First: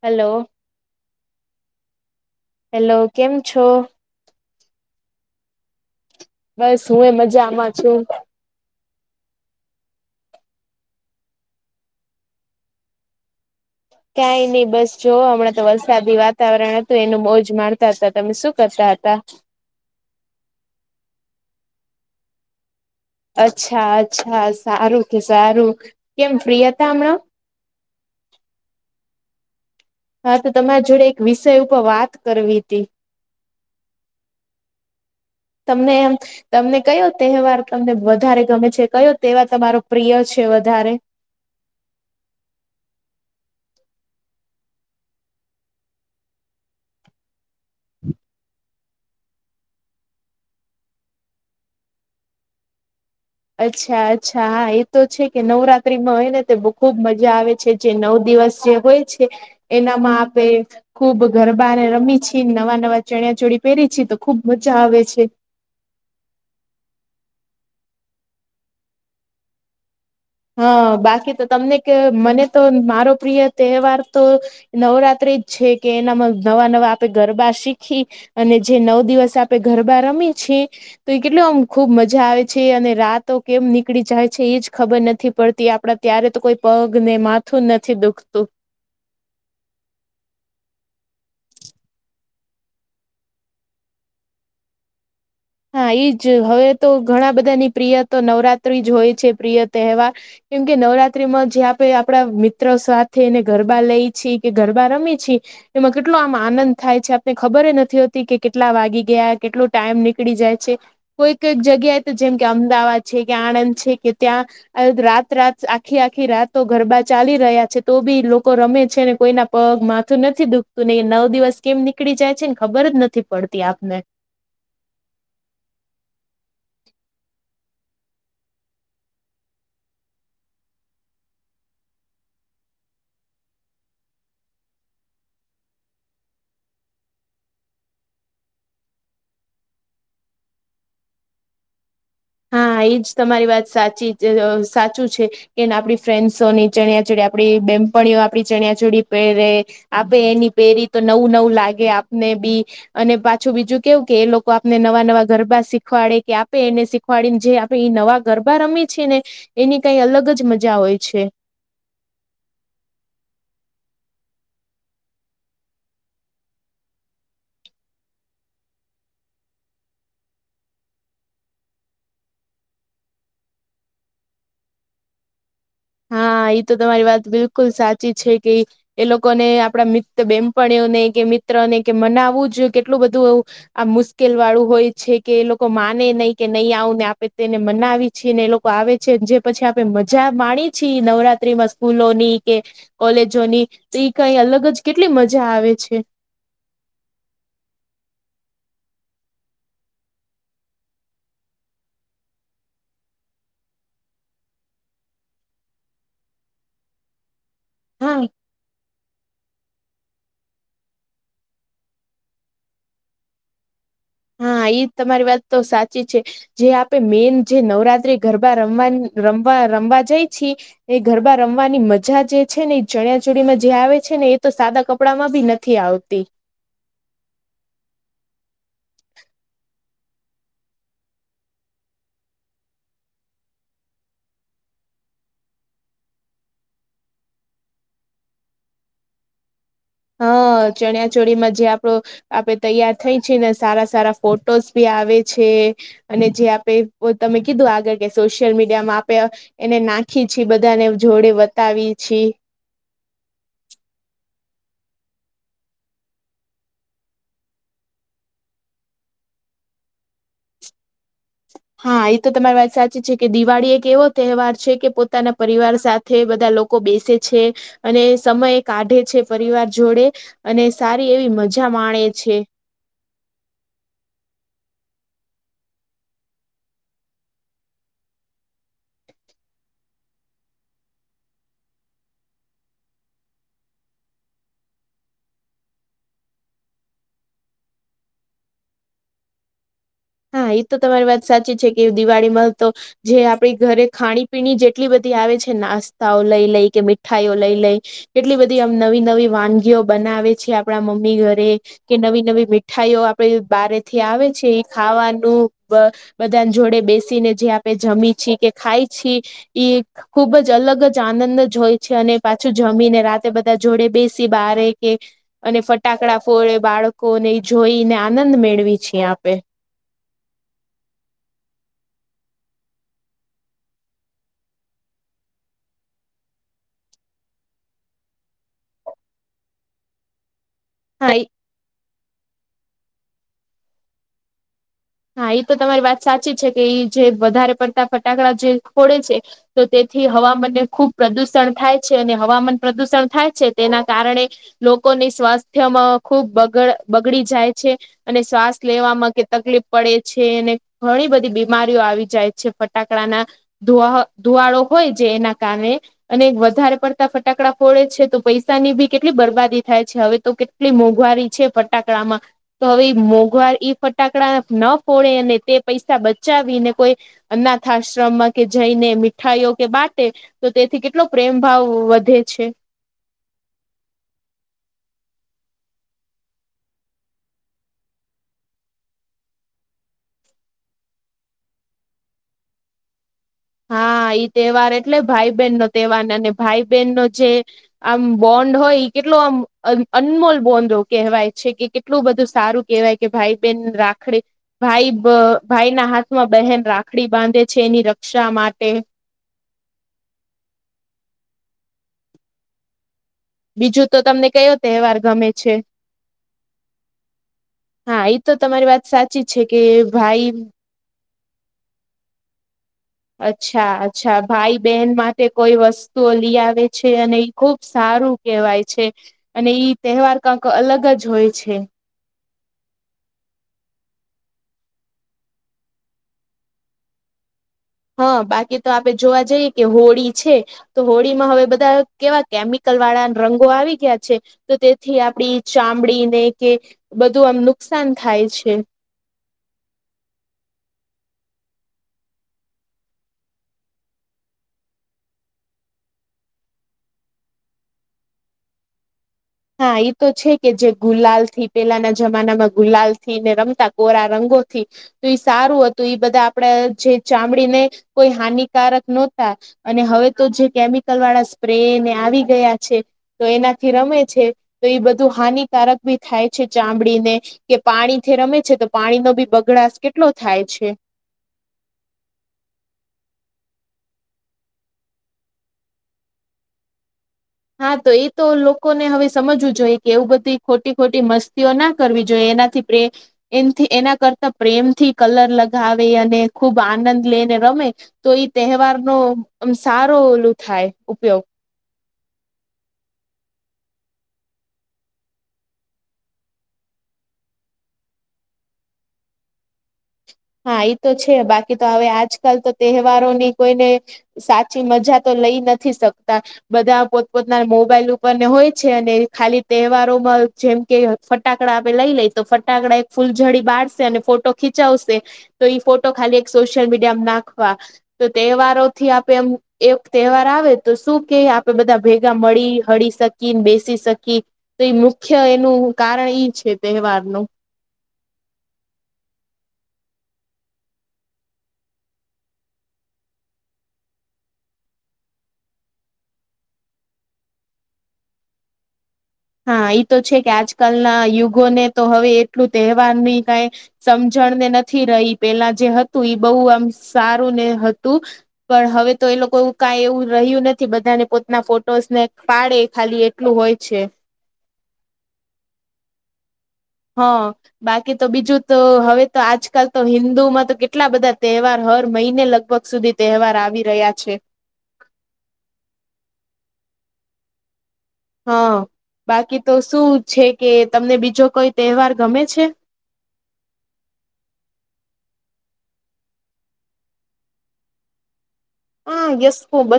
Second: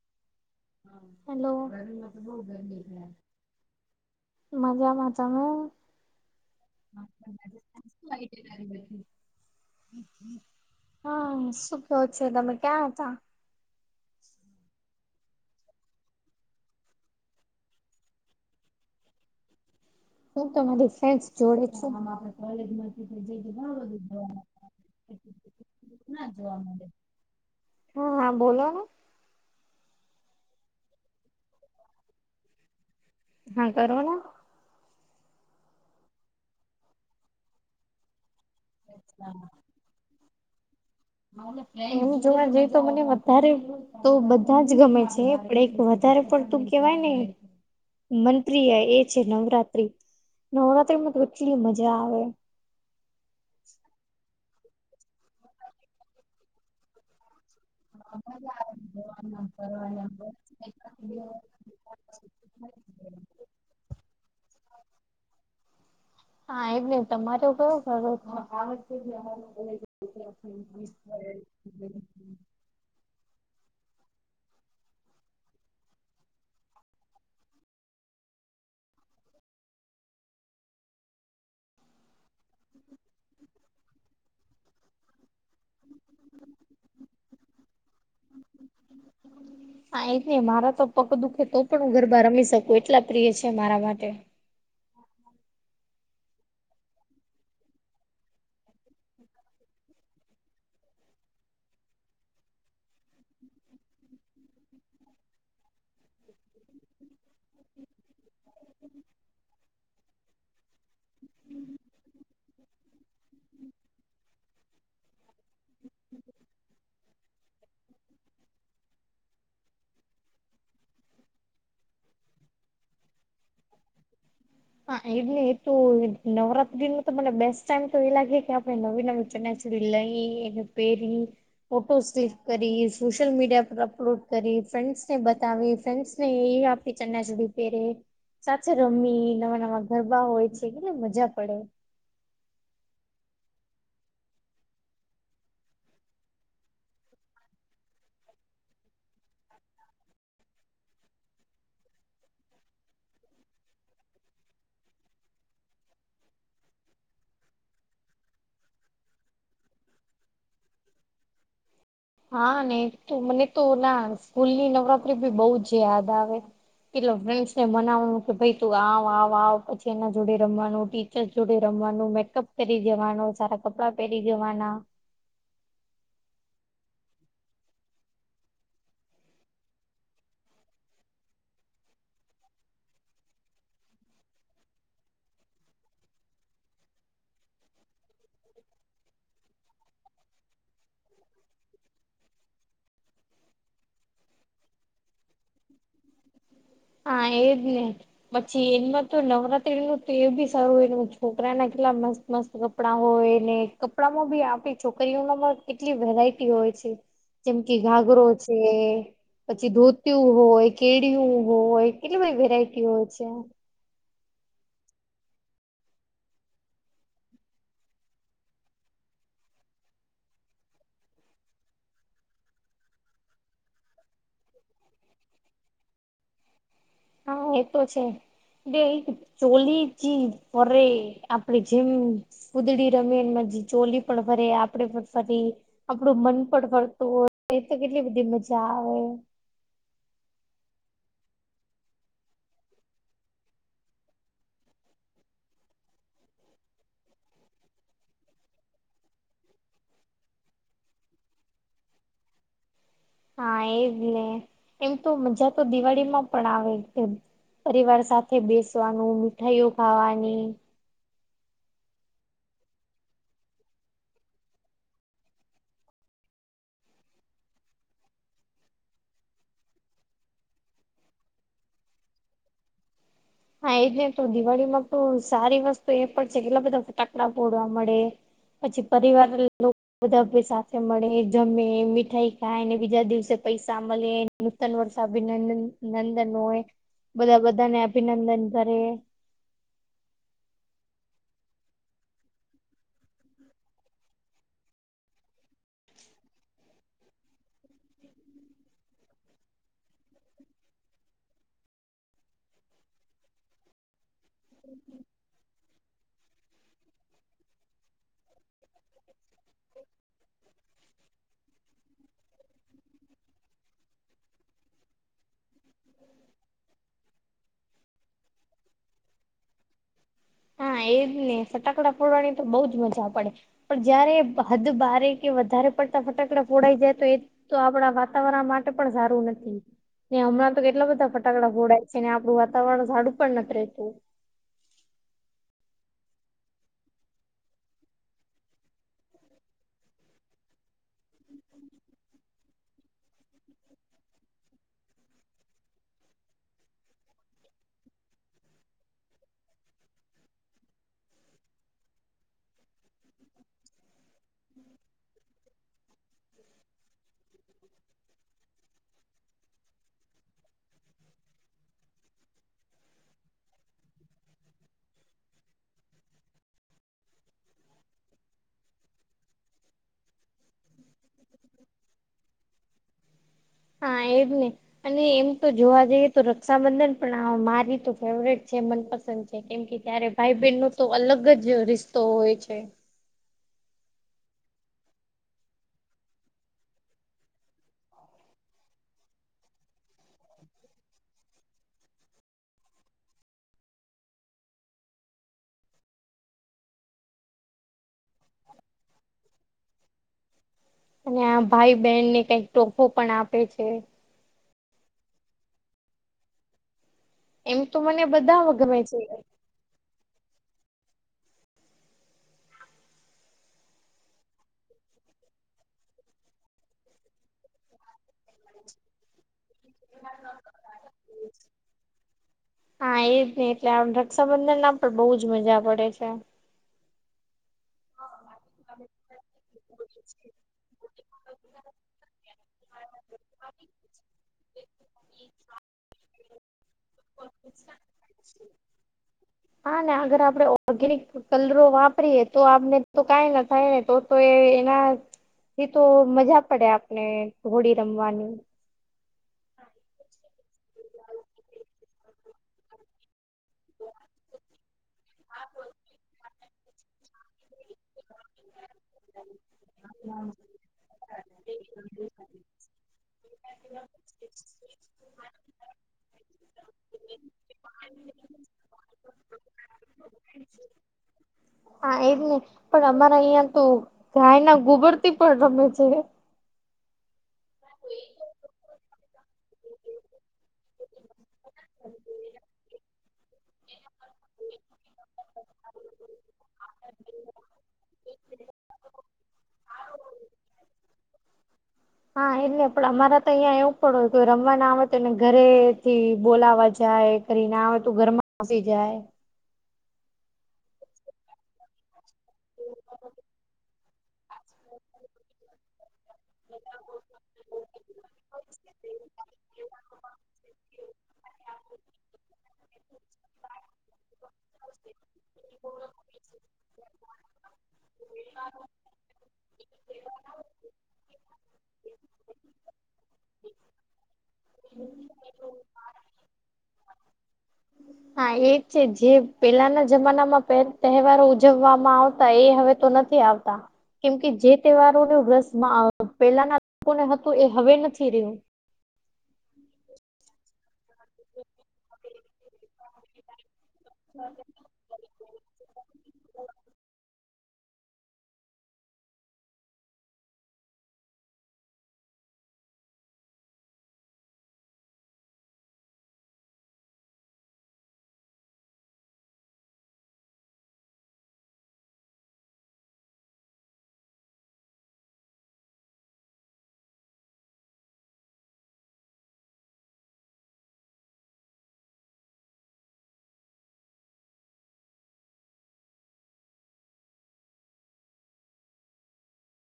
Hello. Hello. Hello, કેમ છો? મજામાં, તમે? બસ હું એ મજામાં છું. હા શું કયો છે તમે ક્યાં હતાં? ક્યાય નહીં બસ જોઓ હમણાં તો વરસાદી વાતાવરણ હતું એનું મોજ મારતાં હતાં તમે શું કરતાં હતાં? હું તો મારી ફ્રેન્ડસ જોડે છું. અચ્છા અચ્છા સારું તો સારું, કેમ ફ્રી હતા હમણાં? હા હા બોલોને. હા તો તમારી જોડે એક વિષય ઉપર વાત કરવી તી. હા કરોના. તમને એમ તમને કયો તહેવાર તમને વધારે ગમે છે? કે કયો તહેવાર તમારો પ્રિય છે વધારે? એમ જોવા જઈ તો મને વધારે તો બધાં જ ગમે છે પણ એક વધારે પડતું કેવાય ને મનપિય એ છે નવરાત્રી, નવરાત્રીમાં તો કેટલી મજા આવે. અચ્છા અચ્છા હા એ તો છે કે નવરાત્રીમાં હોય ને ખૂબ મજા આવે છે. જે નવ દિવસ જે હોય છે એનામાં આપે ખુબ ગર બારે રમી છી, નવાં-નવાં ચણિયા ચોળી પહેરી છી તો ખૂબ મજા આવે છે. હા એમ નઈ તમારો કયો ફેવરિટ છે? હા બાકી તો તમને કે મને તો મારો પ્રિય તહેવાર તો નવરાત્રી જ છે કે એનામાં નવાં-નવાં આપે ગરબા શીખી અને જે નવ દિવસ આપણે ગરબા રમીએ છી. તો એ કેટલો આમ ખૂબ મજા આવે છે અને રાતો કેમ નીકળી જાય છે એજ ખબર નથ થી પડતી આપડા ત્યારે તો કોઈ પગને માથું નથી દુખતું. હા એજ ને મારા તો પગ દુખે તો પણ હું ગરબા રમી શકું એટલા પ્રિય છે મારા માટે. હા એઈ જ હવે તો ઘણા બધાની પ્રિય તો નવરાત્રી જ હોય છે, પ્રિય તહેવાર. કેમકે નવરાત્રીમાં જે આપણે આપણા મિત્રો સાથેને ગરબા લઈ છીએ કે ગરબા રમી છીએ. એમાં કેટલો આમ આનંદ થાય છે, આપને ખબર નથી હોતી કે કેટલા વાગી ગયા કેટલોું ટાઈમ નીક નીકળી જાય છે, કોઈ કઈક જગ્યાએ તો જેમ કે અમદાવાદ છે, કે આણંદ છે કે ત્યાં. આ રાત રાત આખી આખી રાતો ગરબા ચાલી રહ્યા છે, તો બી લોકો રમે છે, ને કોઈના. પગ માથું નથી દુખતું ને નવ દિવસ કેમ નીકળી જાય છે, ને ખબર જ નથી પડતી આપને. હા એ જ ને એ તો નવરાત્રી ન તો મને બેસ્ટ ટાઈમ તો એ લાગે કે આપડણે નવી નવી ચણ [unintelligible] એના પેરી. ફોટો ક્લિક કરી સોશિયલ મીડિયા પર અપલોડ કરી ફ્રેન્ડ્સ ને બતાવી ફ્રેન્ડ્સ ને એ આપ [unintelligible] સુુધી પહેરે સાથે રમી નવા નવા ગરબા હોય છે, કેટલે મજા પડે. હા એજ તમારી વાત સાચી [unintelligible] સાચું છે. કેને આપણી ફ્રેન્ડસોની ચણિયાચડી આપડી બેમ્પણીઓ આપણી ચણિયાચોડી પહેરે. આપે એની પેરી તો નવું નવું લાગે આપને બી. અને પાછું બીજું કેવું કે એ લોકો આપને નવા નવા ગરબા શીખવાડે કે આપે [unintelligible] ખવાડીને જે આપણે એ નવા ગરબા [unintelligible] છીએ ને એની કઈ અલગ જ મજા હોય છે. હા ને તો મને તો ના સ્કૂલ ની નવરાત્રી ભી બઉ જ યાદ આવે. [unintelligible] ને મનાવવાનું કે ભાઈ તું આવ આવ આવ પછી એના જોડે રમવાનું ટી જોડ રમવાનું મેકઅપ કરી જવાનું સારા કપડાં પહેરી જવાના. હા એ તો તમારી વાત બિલકુલ સાચી છે, કે. એ લોકોને આપડા મિત્ર બેમપણીઓને કે મિત્રને કે મનાવું જ કેટલું બધું. આ મુશ્કેલ વાળું હોય છે, કે એ લોકો માને નહી કે નહી આવું ને આપે તેને મનાવી. છી ને એ લોકો આવે છે, જે પછી આપે મજા માણીએ છીએ નવરાત્રીમાં સ્કૂલોની કે. કોલેજોની તો એ કઈ અલગ જ કેટલી મજા આવે છે. હા [unintelligible] પછી એમાં તો નવરાત્રી નું તો બી સારું હોય છોકરા ના કેટલા મસ્ત મસ્ત. કપડા હોય ને કપડામાં બી આપણી છોકરીઓમાંમાં કેટલી વેરાયટી હોય છે. જેમ કે હા ઘાગરો છે પછી ધોતું હોય કેળયું. હોય કેટલી બધી વેરાયટીઓ છે. હા એ તમારી વાત તો સાચી છે. જે આપે મેન જે [unintelligible] ગરબા રમવા રમવા રમવા જાય છી. એ ગરબા રમવાની મજા જે છે, ને એ ચણિયા ચોળમાં જે આવે છે, ને એ તો સાદા કપડામાં ભી નથી. નથી થી આવતી. હા એ તો છે. [inaudible] કુદડી રમીન મજી ચોલી પણ ફરી આપણેે પણ ફરી. આપડું મન પણ ફરતું હોય એ તો કેટલી બધી મજા આવે. હા ચણિયા ચોળીમાં જે આપડો. આપડે તૈયાર થઈ [unintelligible] ને સારા સારા ફોટોસ ભી આવે છે. અને જે આપે તમે કીધું આગળ કે સોશિયલ મીડિયામાં આપે. એને નાખી છી બધાને જોડે બતાવી છી. હા એજ લે એમ તો મજા તો દિવાળી માં પણ આવે. પરિવાર સાથે બેસવાનું મીઠાઈઓ ખાવાની. હા એ તો તમારી વાત સાચી છે, કે દિવાળી એક એવો તહેવાર છે, કે પોતાના પરિવાર સાથે. તે બધા લોકો બેસે છે, અને સમય કાઢે છે, પરિવાર જોડે. અને સારી એવી મજા માણે છે. હા એજ ને તો દિવાળી માં તો સારી વસ્તુ એ પણ છે, કેટલા બધા ફટાકડા ફોડવા મળે. પછી પરિવાર બધા ભ સાથે મળે જમે મીઠાઈ ખાયને બીજા દિવસે પૈસા મળે. નૂતન વર્ષ અભિનંદન નંદન હોય બધા બધાને અભિનંદન કરે. હા એ તો તમારી વાત સાચી છે, કે દિવાળીમાં તો. જે આપડી ઘરે ખાણી-પીણી જેટલી બધી આવે છે, નાસ્તાઓ લઈ લઈ કે મીઠાઈઓ લઈ લઈએ. કેટલી બધી આમ નવી નવી વાનગીઓ બનાવે છે આપણા મમ્મી ઘરે. કે નવી નવી મીઠાઈઓ આપડે બારે થી આવે છે. ખાવાનું બધા જોડે બેસીને જે આપણે જમી છી કે ખાય છી. એક. ખુબ જ અલગ જ આનંદ જ હોય છે. અને પાછું જમીને રાતે બધા જોડે બેસી બારે કે અને ફટાકડા ફોડે, બાળકોને જોઈ ને આનંદ મેળવી છીએ આપે. હા, એજ ને! ફટાકડા ફોડવાની તો બઉુ જ મજા પડે. પણ જયારે હદ બારે કે વધારે પડતા ફટાકડા ફોડાય જાય, તો એ તો આપણા વાતાવરણ માટે પણ સારું નથી ને, હમણાં. તો કેટલા બધા હા ફટાકડા ફોડાય છે ને, આપણું વાતાવરણ સડું પણ નથી રહેતું. હા, એ તો તમારી વાત સાચી છે કે, એ જે વધારે પડતા ફટાકડા જે ફોડે છે. તો તેથી હવામાનને ખુબ પ્રદુષણ થાય છે, અને હવામાન પ્રદુષણ થાય છે તેના કારણે લોકોની સ્વાસ્થ્યમાં ખુબ બગડી બગડી જાય છે. અને શ્વાસ લેવામાં કે તકલીફ પડે છે, અને ઘણી બધી બીમારીઓ આવી જાય છે ફટાકડાના. ધ ધુવાડો હોય જે એના કારણે અને વધારે પડતા ફટાકડા ફોડે છે, તો પૈસાની બી કેટલી બરબાદી થાય છે, હવે તો કે કેટલી મોંઘવારી છે ફટાકડા માં, તો હવે મોંઘવારી, ફટાકડા ન ફોડે, અને તે પૈસા બચાવીને કોઈ અનાથ આશ્રમમાં કે જઈને, મીઠાઈઓ કે બા તો તેથી કેટલો પ્રેમ ભાવ વધે છે. હા, એ જ ને અને એમ તો જોવા જઈએ તો, રક્ષાબંધન પણ મારી તો ફેવરેટ છે, મનપસંદ. કેમ કે, ત્યારે ભાઈ-બહેન નો તો અલગ જ રિસ્તો હોય છે. હા, ઈ તહેવાર એટલે ભાઈ-બહેન નો તહેવાર, અને ભાઈ- બહેન નો જે આમ બોન્ડ હોય, એ કેટલો આમ અનમોલ બોન્ડ કહેવાય છે કે એટલું બધું સારું કેહેવાય કે, ભાઈ-બેહેન રાખડી ભાઈ, ભાઈના હાથમાં બહેન રાખડી બાંધે છે, એની રક્ષા માટે અને આ ભાઈ, બહેનને કઈક ટોફો પણ આપે. છે બીજું તો તમને કયો તહેવાર ગમે છે? એમ મને હા, એ તો બધા તમારી ગમે વાત સાચી છે કે, ભાઈ અચ્છા, અચ્છા. ભાઈ-બહેન માટે કોઈ વસ્તુઓ લઈ આવે છે, અને એ‌ ઈ ખુબ સારું કહેવાય છે, અને ઈ તહેવાર કંઈક અલગ જ હોય છે. હા, એજ નહીં. એટલે આ રક્ષાબંધન ના પણ બહુ જ મજા પડે છે. હા, બાકી તો આપે જોવા જઈએ કે હોળી છે. તો હોળીમાં હવે બધા કેવા કેમિકલ વાળા રંગો આવી ગયા છે, તો તે થી આપડી ચામડીને કે બધું આમ નુકસાન થાય છે. હા ને, અગર આપડે ઓર્ગેનિક કલરો વાપરીએ, તો આપને તો કઈ ના થાય ને, તો તો એ એનાથી તો મજા પડે, આપણે હોળી રમવાની. હા, એ તો છે કે જે ગુલાલ થી, પેલાના જમાનામાં ગુલાલ થી ને રમતા, કોરા રંગોથી, તો ઈ સારું હતું. ઈ બધા આપડ જે ચામડીને કોઈ હાનિકારક નહોતા. અને હવે તો જે કેમિકલ વાળા સ્પ્રે ને આવી ગયા છે, તો એનાથી રમે. છે, તો એ બધું હાનિકારક ભી થાય છે ચામડી ને કે પાણીથી રમે છે, તો પાણી નો બી બગડાસ કેટલો થાય છે. હા, એજ ને. પણ અમારા અહિયાં તો ગાય ના ગોબરથી પણ રમે છે. હા, તો એ તો લોકોને હવે સમજવું જોઈએ કે એવું બધી ખોટી-ખોટી મસ્તીઓ ના કરવી જોઈએ. એનાથી પ. [unintelligible] એથી એના કરતા પ્રેમ થી કલર લગાવે અને ખૂબ આનંદ લઈને રમે. તો ઈ તહેવાર નો સારો ઓલું થાય ઉપયોગ. હા એટલે પણ અમારા તો અહીંયા એવું પણ હોય રમવાના આવે તો એને ઘરેથી બોલાવા જાય. કરી ના હોય તો ઘર માં [inaudible] જાય. હા એઈ તો છે બાકી તો હવે આજકાલ તો તહેવારો ની કોઈને. સાચી મજા તો લઈ નથી શકતા. બધા પોતપોતના મોબાઈલ ઉપરને હોય છે અને ખાલી તહેવારોમાં જેમ કે. ફટાકડા આપે લઈ લઈ તો ફટાકડા એક ફૂલઝડી બાારશે અને ફોટો ખીચાવશે. તો ફોટો ખાલી એક સોશિયલ મીડિયામાં નાખવા તો તહેવારો. થી આપે એમ એક તહેવાર આવે તો શું કે આપે બધા ભેગા મળી હળી શકી બેસી શકી તો એ મુખ્ય એનું કારણ ઈ છે તહેવાર નું હા એ છે જે પેલાના જમાનામાં તહેવારો ઉજવવામાં આવતા એ હવે તો નથી. નથી આવતા. કેમ કે જે તહેવારોને રસમાં પહેલાના લોકોને હતું એ હવે નથી રહ્યું. હા એ તો છે કે આજકાલના યુગોને તો હવે એટલું તહેવાર ની કંઈ. સમજણ ને નથી રહી પેલા જે હતું એ બહુ આમ સારું ને હતું પણ હવે તો એ લોકો એવું કઈ એવું રહ્યું નથી બધાને પોતાના ફોટોસ ને પાડે ખાલી એટલું હોય છે. હા. બાકી તો બીજું તો હવે તો આજકાલ તો હિન્દુમાં તો કેટલા બધા તહેવાર હર મહિને લગભગ સુધી તહેવાર આવી રહ્યા છે. હા બાકી તો શું છે કે તમને બીજો કોઈ તહેવાર ગમે છે? હા [unintelligible]